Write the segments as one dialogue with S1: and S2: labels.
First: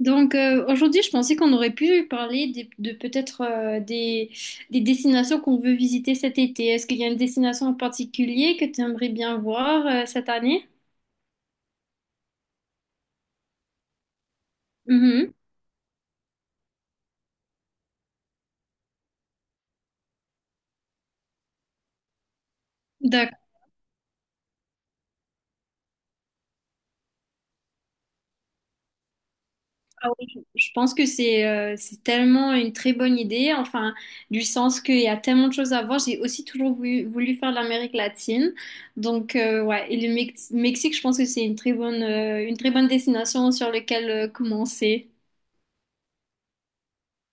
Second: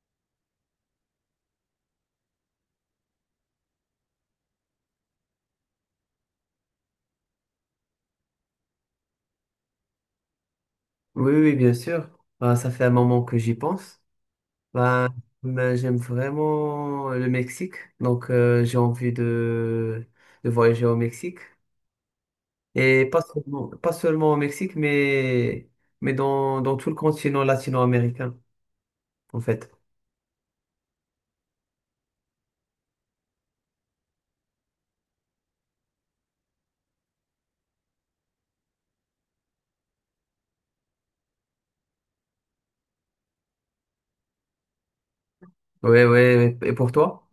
S1: Aujourd'hui, je pensais qu'on aurait pu parler de peut-être des destinations qu'on veut visiter cet été. Est-ce qu'il y a une destination en particulier que tu aimerais bien voir cette année?
S2: Oui, oui, oui, bien sûr. Ben, ça fait un moment que j'y pense. Ben,
S1: Mhm.
S2: ben, j'aime vraiment le Mexique, donc j'ai envie de voyager au Mexique. Et pas
S1: D'accord.
S2: seulement, pas seulement au Mexique, mais dans, dans tout le continent latino-américain, en fait.
S1: Ah oui, je pense que c'est tellement une très bonne idée, enfin, du sens qu'il y a tellement de choses à voir. J'ai aussi toujours voulu faire l'Amérique latine. Ouais, et le Mexique, je pense que c'est une une très bonne destination sur laquelle commencer.
S2: Oui, oui, oui. Et pour toi?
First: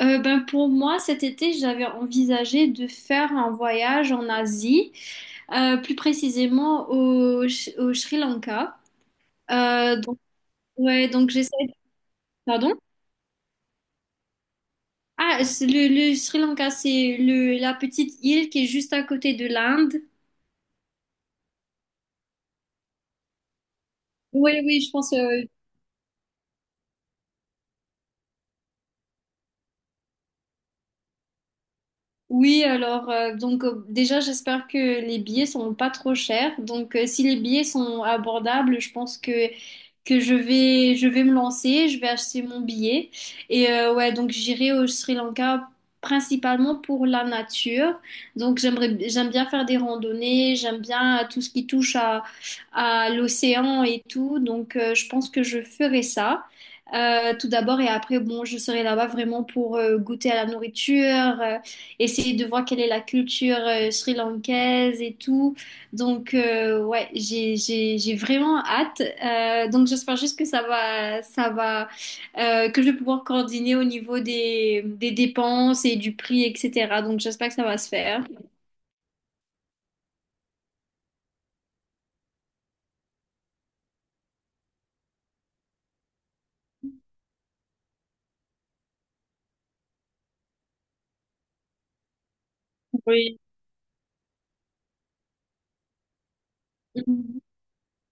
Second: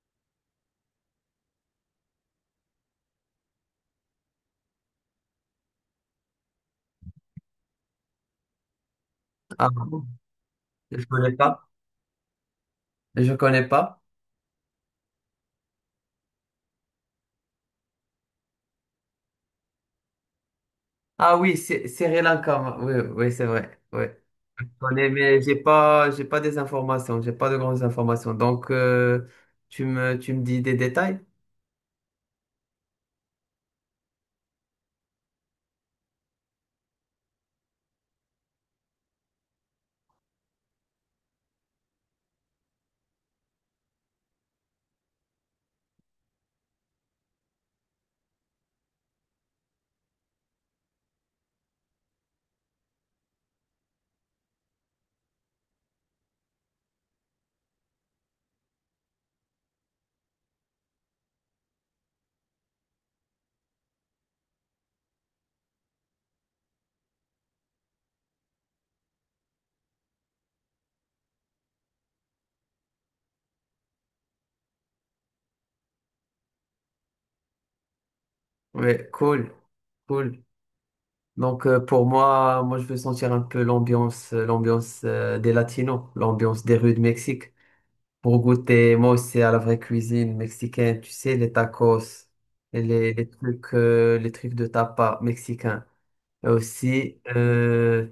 S1: Ben pour moi, cet été, j'avais envisagé de faire un voyage en Asie, plus précisément au, au Sri Lanka.
S2: Ah,
S1: Euh, donc,
S2: je
S1: ouais, donc
S2: connais
S1: j'essaie.
S2: pas.
S1: Pardon?
S2: Je connais pas.
S1: Ah, c'est le Sri Lanka, c'est la petite île qui est juste à côté de l'Inde.
S2: Ah oui, c'est Sri Lanka. Oui, oui, c'est vrai. Oui.
S1: Oui, oui, je
S2: J'en ai,
S1: pense.
S2: mais j'ai pas des informations, j'ai pas de grandes informations. Donc, tu me dis des détails?
S1: Oui, alors déjà j'espère que les billets sont pas trop chers. Donc si les billets sont abordables, je pense que je vais me lancer, je vais acheter mon billet et ouais donc j'irai au Sri Lanka principalement pour la nature. Donc j'aime bien faire des randonnées, j'aime bien tout ce qui touche à l'océan et tout. Donc je pense que je ferai ça. Tout d'abord et après bon je serai là-bas vraiment pour goûter à la nourriture euh, essayer de voir quelle est la culture sri-lankaise et tout. Ouais, j'ai vraiment hâte. Donc, j'espère juste que ça va, que je vais pouvoir coordonner au niveau des dépenses et du prix, etc. Donc, j'espère que ça va se faire.
S2: Ouais, cool, cool. Donc, pour moi, moi, je veux sentir un peu l'ambiance, l'ambiance des Latinos, l'ambiance des rues de Mexique. Pour goûter, moi aussi, à la vraie cuisine mexicaine, tu sais, les tacos,
S1: Oui.
S2: les trucs de tapas mexicains. Et aussi,
S1: Mhm.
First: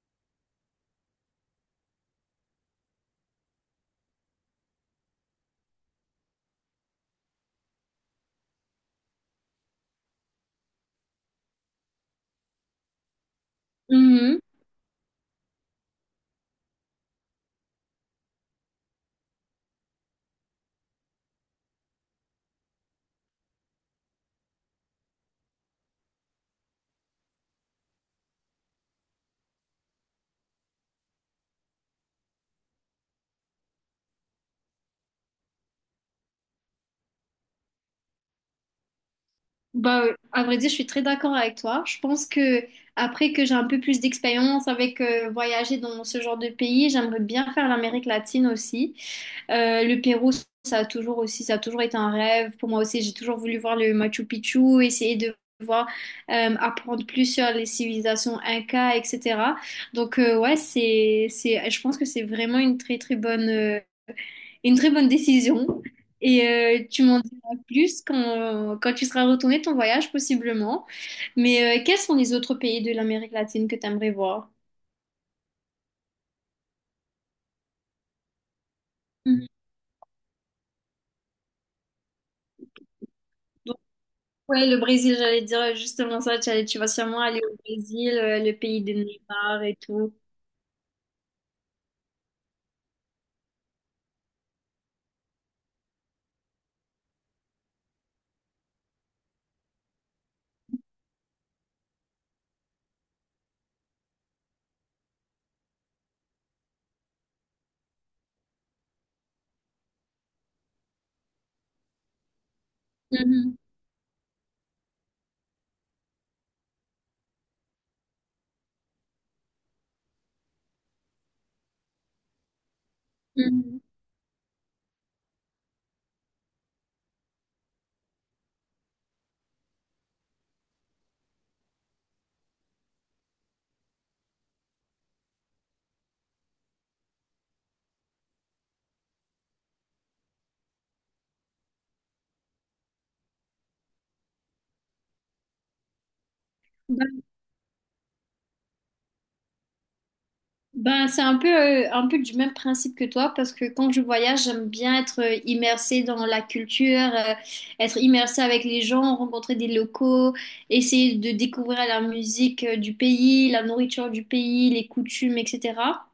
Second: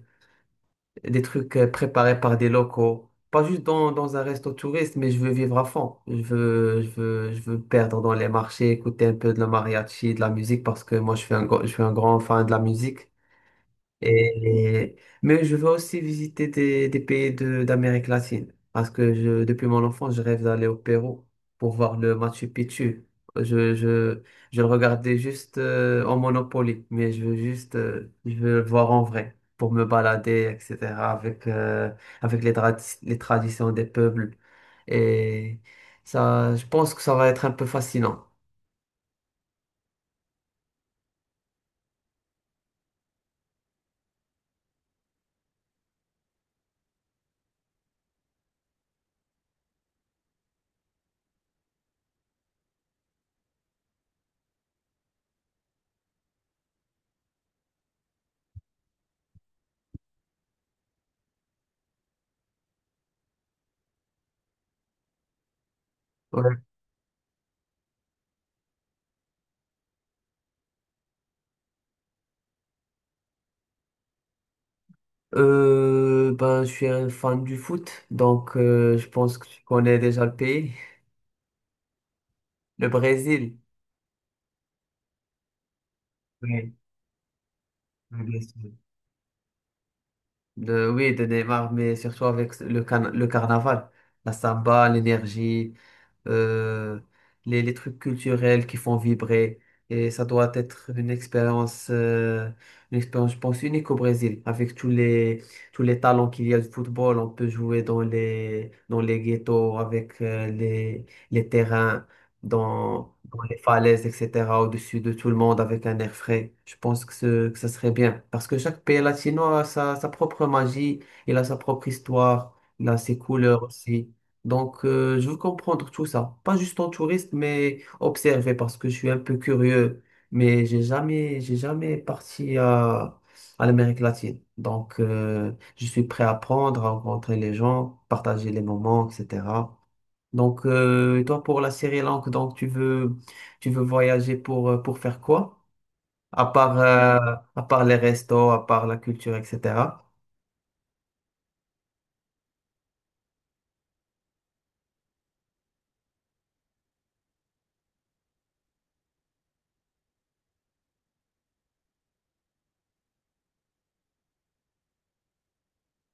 S2: des trucs préparés par des locaux. Pas juste dans, dans un resto touriste, mais je veux vivre à fond. Je veux, je veux, je veux me perdre dans les marchés, écouter un peu de la mariachi, de la musique, parce que moi, je suis un, je suis un grand fan de la musique.
S1: Mhm.
S2: Et, mais je veux aussi visiter des pays de, d'Amérique latine parce que je, depuis mon enfance, je rêve d'aller au Pérou pour voir le Machu Picchu. Je, je, je le regardais juste en Monopoly, mais je veux juste je veux le voir en vrai pour me balader, etc., avec, avec les, les traditions des peuples. Et ça, je pense que ça va être un peu fascinant.
S1: Bah, à vrai dire, je suis très d'accord avec toi. Je pense que après que j'ai un peu plus d'expérience avec voyager dans ce genre de pays, j'aimerais bien faire l'Amérique latine aussi. Le Pérou, ça a toujours été un rêve. Pour moi aussi, j'ai toujours voulu voir le Machu Picchu, essayer de voir, apprendre plus sur les civilisations Inca, etc. Donc ouais, c'est, je pense que c'est vraiment une une très bonne décision. Et
S2: Ouais.
S1: tu m'en diras plus quand tu seras retourné de ton voyage, possiblement. Mais quels sont les autres pays de l'Amérique latine que tu aimerais voir?
S2: Ben, je suis un fan du foot, donc je pense que tu connais déjà le pays, le Brésil.
S1: Ouais, le Brésil, j'allais dire justement ça,
S2: Oui,
S1: tu vas sûrement aller au Brésil,
S2: oui, bien
S1: le
S2: sûr.
S1: pays de Neymar et tout.
S2: De, oui, de Neymar, mais surtout avec le, le carnaval, la samba, l'énergie, euh, les trucs culturels qui font vibrer. Et ça doit être une expérience, je pense, unique au Brésil, avec tous les talents qu'il y a du football. On peut jouer dans les ghettos, avec les terrains. Dans, dans les
S1: Mhm,
S2: falaises, etc., au-dessus de tout le monde avec un air frais. Je pense que, ce, que ça serait bien. Parce que chaque pays latino a sa, sa propre magie, il a sa propre histoire, il a ses couleurs
S1: mhm.
S2: aussi. Donc, je veux comprendre tout ça. Pas juste en touriste, mais observer parce que je suis un peu curieux. Mais j'ai jamais parti à l'Amérique latine. Donc, je suis prêt à apprendre, à rencontrer les gens, partager les moments, etc. Donc, et toi, pour la Sri Lanka, donc tu veux voyager pour faire quoi? À part, euh,
S1: Ben,
S2: à part les restos, à part la culture, etc.
S1: ben, c'est un peu du même principe que toi parce que quand je voyage, j'aime bien être immersée dans la culture, être immersée avec les gens, rencontrer des locaux, essayer de découvrir la musique du pays, la nourriture du pays, les coutumes, etc.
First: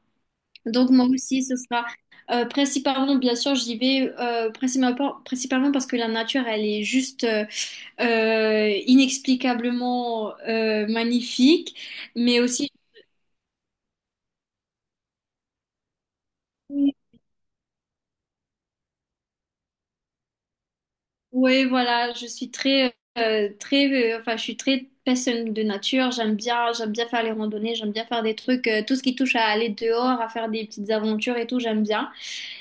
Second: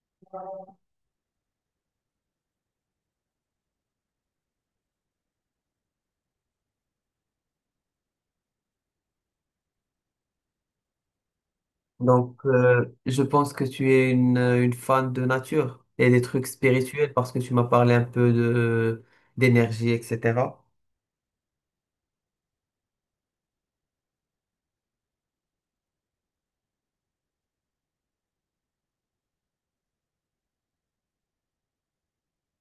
S1: Donc moi aussi, ce sera principalement, bien sûr, j'y vais principalement parce que la nature, elle est juste inexplicablement magnifique, mais
S2: Donc,
S1: aussi,
S2: je pense que tu es une fan de nature et des trucs spirituels parce que tu m'as parlé un peu de d'énergie, etc.
S1: oui, voilà, je suis très, enfin, je suis très personne de nature. J'aime bien faire les randonnées, j'aime bien faire des trucs, tout ce qui touche à aller dehors, à faire des petites aventures et tout, j'aime bien.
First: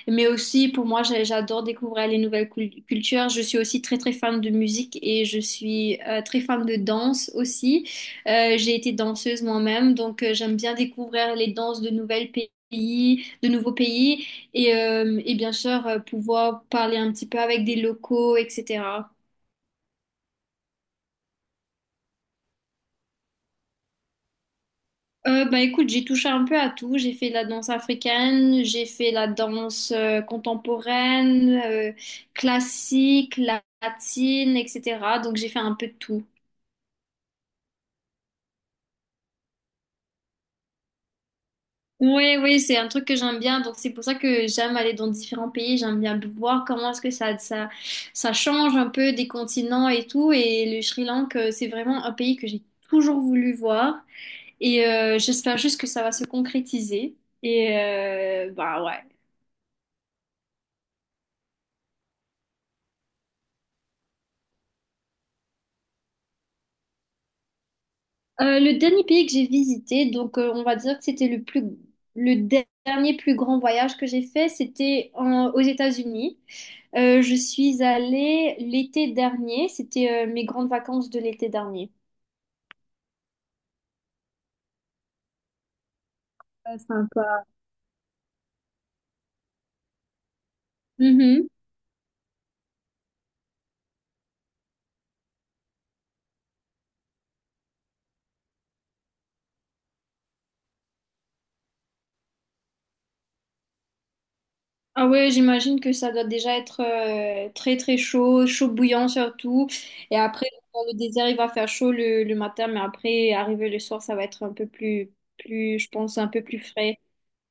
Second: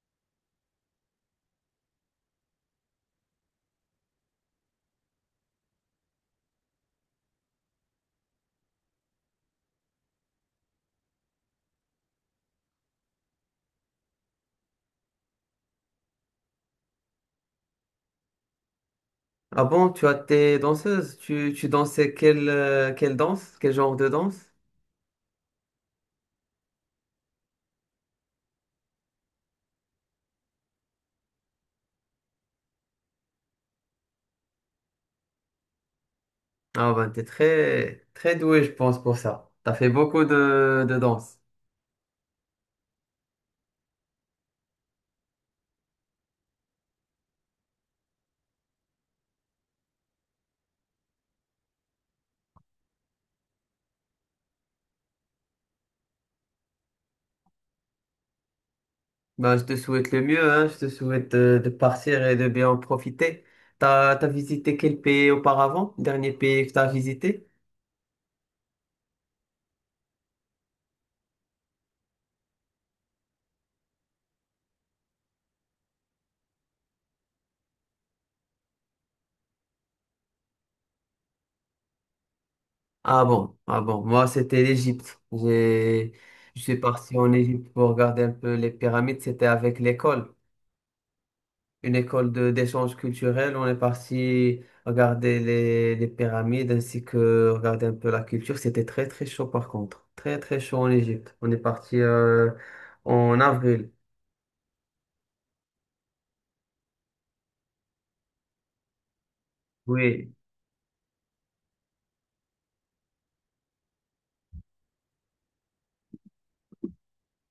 S1: Mais aussi, pour moi, j'adore découvrir les nouvelles cultures. Je suis aussi très, très fan de musique et je suis très fan de danse aussi. J'ai été danseuse moi-même, donc j'aime bien découvrir les danses de nouvelles pays. De nouveaux pays et bien sûr pouvoir parler un petit peu avec des locaux, etc.
S2: Ah bon, tu as tes danseuses, tu dansais quelle, quelle danse, quel genre de danse?
S1: Bah écoute, j'ai touché un peu à tout. J'ai fait de la danse africaine, j'ai fait la danse contemporaine, classique, latine, etc. Donc j'ai fait un peu de tout.
S2: Ah ben, t'es très, très doué, je pense, pour ça. T'as fait beaucoup de danse.
S1: Oui, oui, c'est un truc que j'aime bien. Donc c'est pour ça que j'aime aller dans différents pays. J'aime bien voir comment est-ce que ça change un peu des continents et tout. Et le Sri Lanka, c'est vraiment un pays que j'ai toujours voulu voir. Et j'espère juste que ça va se concrétiser. Et bah ouais.
S2: Ben, je te souhaite le mieux, hein. Je te souhaite de partir et de bien en profiter. T'as, t'as visité quel pays auparavant? Dernier pays que t'as visité?
S1: Le dernier pays que j'ai visité, donc on va dire que c'était le dernier plus grand voyage que j'ai fait, c'était aux États-Unis. Je suis allée l'été dernier, c'était mes grandes vacances de l'été dernier.
S2: Ah bon, ah bon. Moi, c'était l'Égypte. J'ai, je suis
S1: Ouais,
S2: parti en
S1: sympa.
S2: Égypte pour regarder un peu les pyramides. C'était avec l'école.
S1: Mhm.
S2: Une école de d'échange culturel. On est parti regarder les pyramides ainsi que regarder un peu la culture. C'était très très chaud par contre. Très très chaud en Égypte. On est parti en avril.
S1: Ah ouais, j'imagine que ça doit déjà être très très chaud, chaud bouillant surtout. Et
S2: Oui.
S1: après, dans le désert, il va faire chaud le matin, mais après, arrivé le soir, ça va être un peu plus, je pense, un peu plus frais.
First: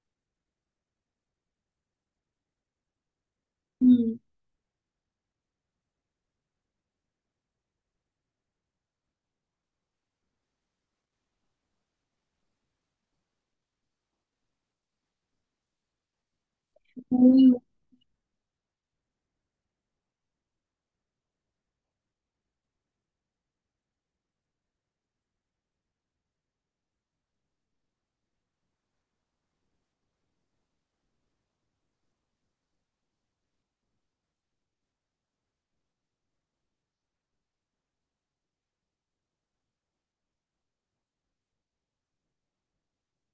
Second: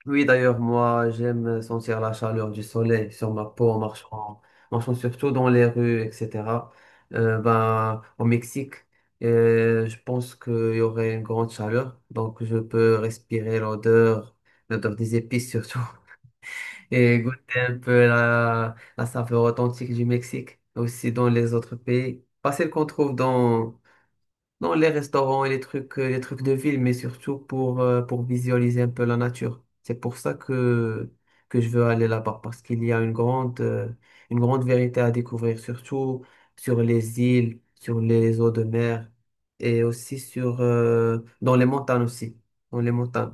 S2: Oui, d'ailleurs, moi, j'aime sentir la chaleur du soleil sur ma peau en
S1: Hmm.
S2: marchant, marchant surtout dans les rues, etc. Ben, au Mexique, je pense qu'il y aurait une grande chaleur, donc je peux respirer l'odeur, l'odeur des épices surtout. Et goûter un peu la, la saveur authentique du Mexique, aussi dans les autres pays. Pas celle qu'on trouve dans, dans les restaurants et les trucs de ville, mais surtout pour visualiser un peu la nature. C'est pour ça que je veux aller là-bas, parce qu'il y a une grande vérité à découvrir, surtout sur les îles, sur les eaux de mer et aussi sur, dans les montagnes aussi, dans les montagnes.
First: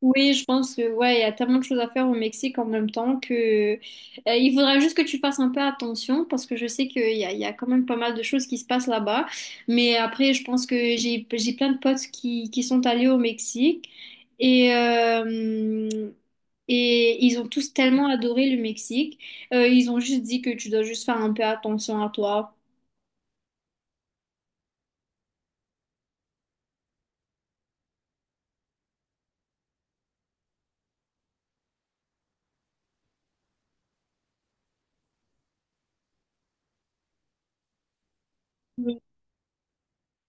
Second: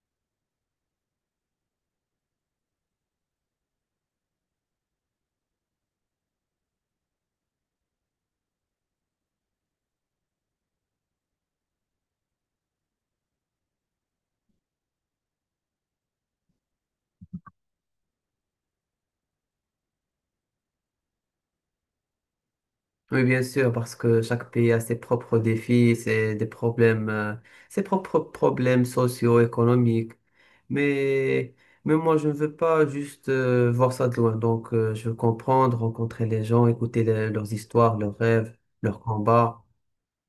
S1: Oui, je pense que ouais, il y a tellement de choses à faire au Mexique en même temps que il faudra juste que tu fasses un peu attention parce que je sais qu'il y a quand même pas mal de choses qui se passent là-bas. Mais après, je pense que j'ai plein de potes qui sont allés au Mexique et euh, et ils ont tous tellement adoré le Mexique. Ils ont juste dit que tu dois juste faire un peu attention à toi.
S2: Oui, bien sûr, parce que chaque pays a ses propres défis, ses, des problèmes, ses propres problèmes socio-économiques. Mais, mais moi, je ne veux pas juste voir ça de loin. Donc, je veux comprendre, rencontrer les gens, écouter leurs histoires, leurs rêves, leurs combats.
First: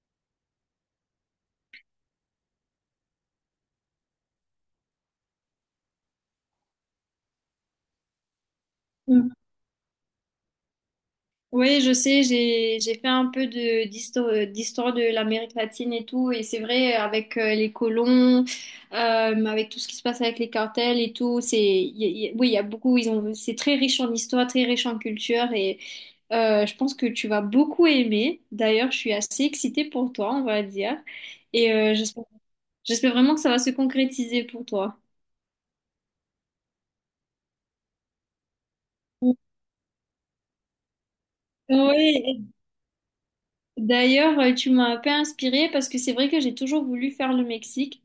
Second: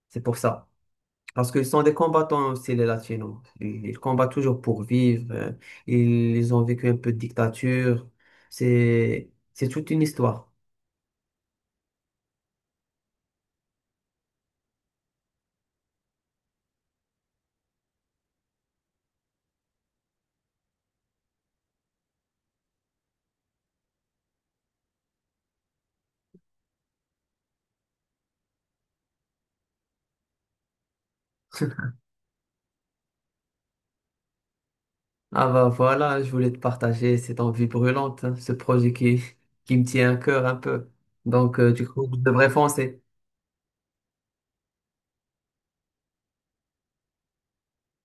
S2: C'est pour ça. Parce qu'ils sont des combattants aussi, les Latinos. Ils combattent toujours pour vivre. Ils, ils ont vécu un peu de dictature.
S1: Oui.
S2: C'est toute une histoire.
S1: Oui, je sais, j'ai fait un peu de d'histoire de l'Amérique latine et tout, et c'est vrai avec les colons, euh, avec tout ce qui se passe avec les cartels et tout, c'est oui, il y a beaucoup, ils ont c'est très riche en histoire, très riche en culture, et je pense que tu vas beaucoup aimer. D'ailleurs, je suis assez excitée pour toi, on va dire, et j'espère vraiment que ça va se concrétiser pour toi.
S2: Ah bah voilà, je voulais te partager cette envie brûlante, hein, ce projet qui me tient à cœur un peu. Donc du coup, je devrais
S1: Oui,
S2: foncer.
S1: d'ailleurs, tu m'as un peu inspirée parce que c'est vrai que j'ai toujours voulu faire le Mexique,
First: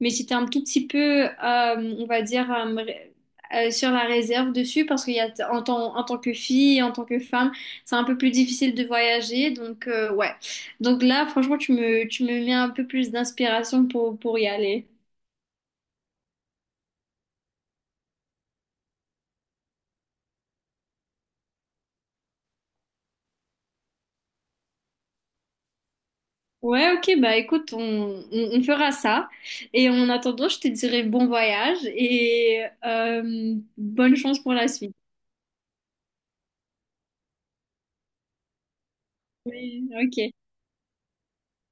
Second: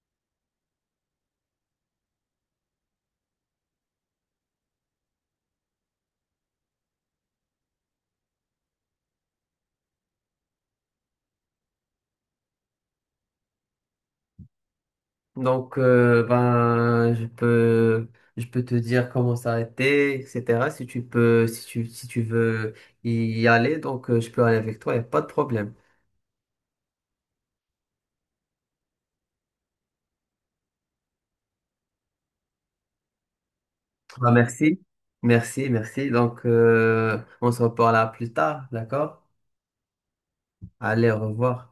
S1: mais j'étais un tout petit peu, on va dire, sur la réserve dessus parce qu'il y a en tant que fille, en tant que femme, c'est un peu plus difficile de voyager. Ouais. Donc là, franchement, tu me mets un peu plus d'inspiration pour y aller.
S2: Donc ben je peux te dire comment s'arrêter, etc. Si tu peux si tu si tu veux y aller, donc je peux aller avec toi, y a pas de problème.
S1: Ouais, ok, bah écoute, on fera ça. Et en attendant, je te dirai bon voyage et bonne
S2: Bah,
S1: chance pour la
S2: merci.
S1: suite.
S2: Merci, merci. Donc on se reparle plus tard, d'accord?
S1: Oui, ok.
S2: Allez, au revoir.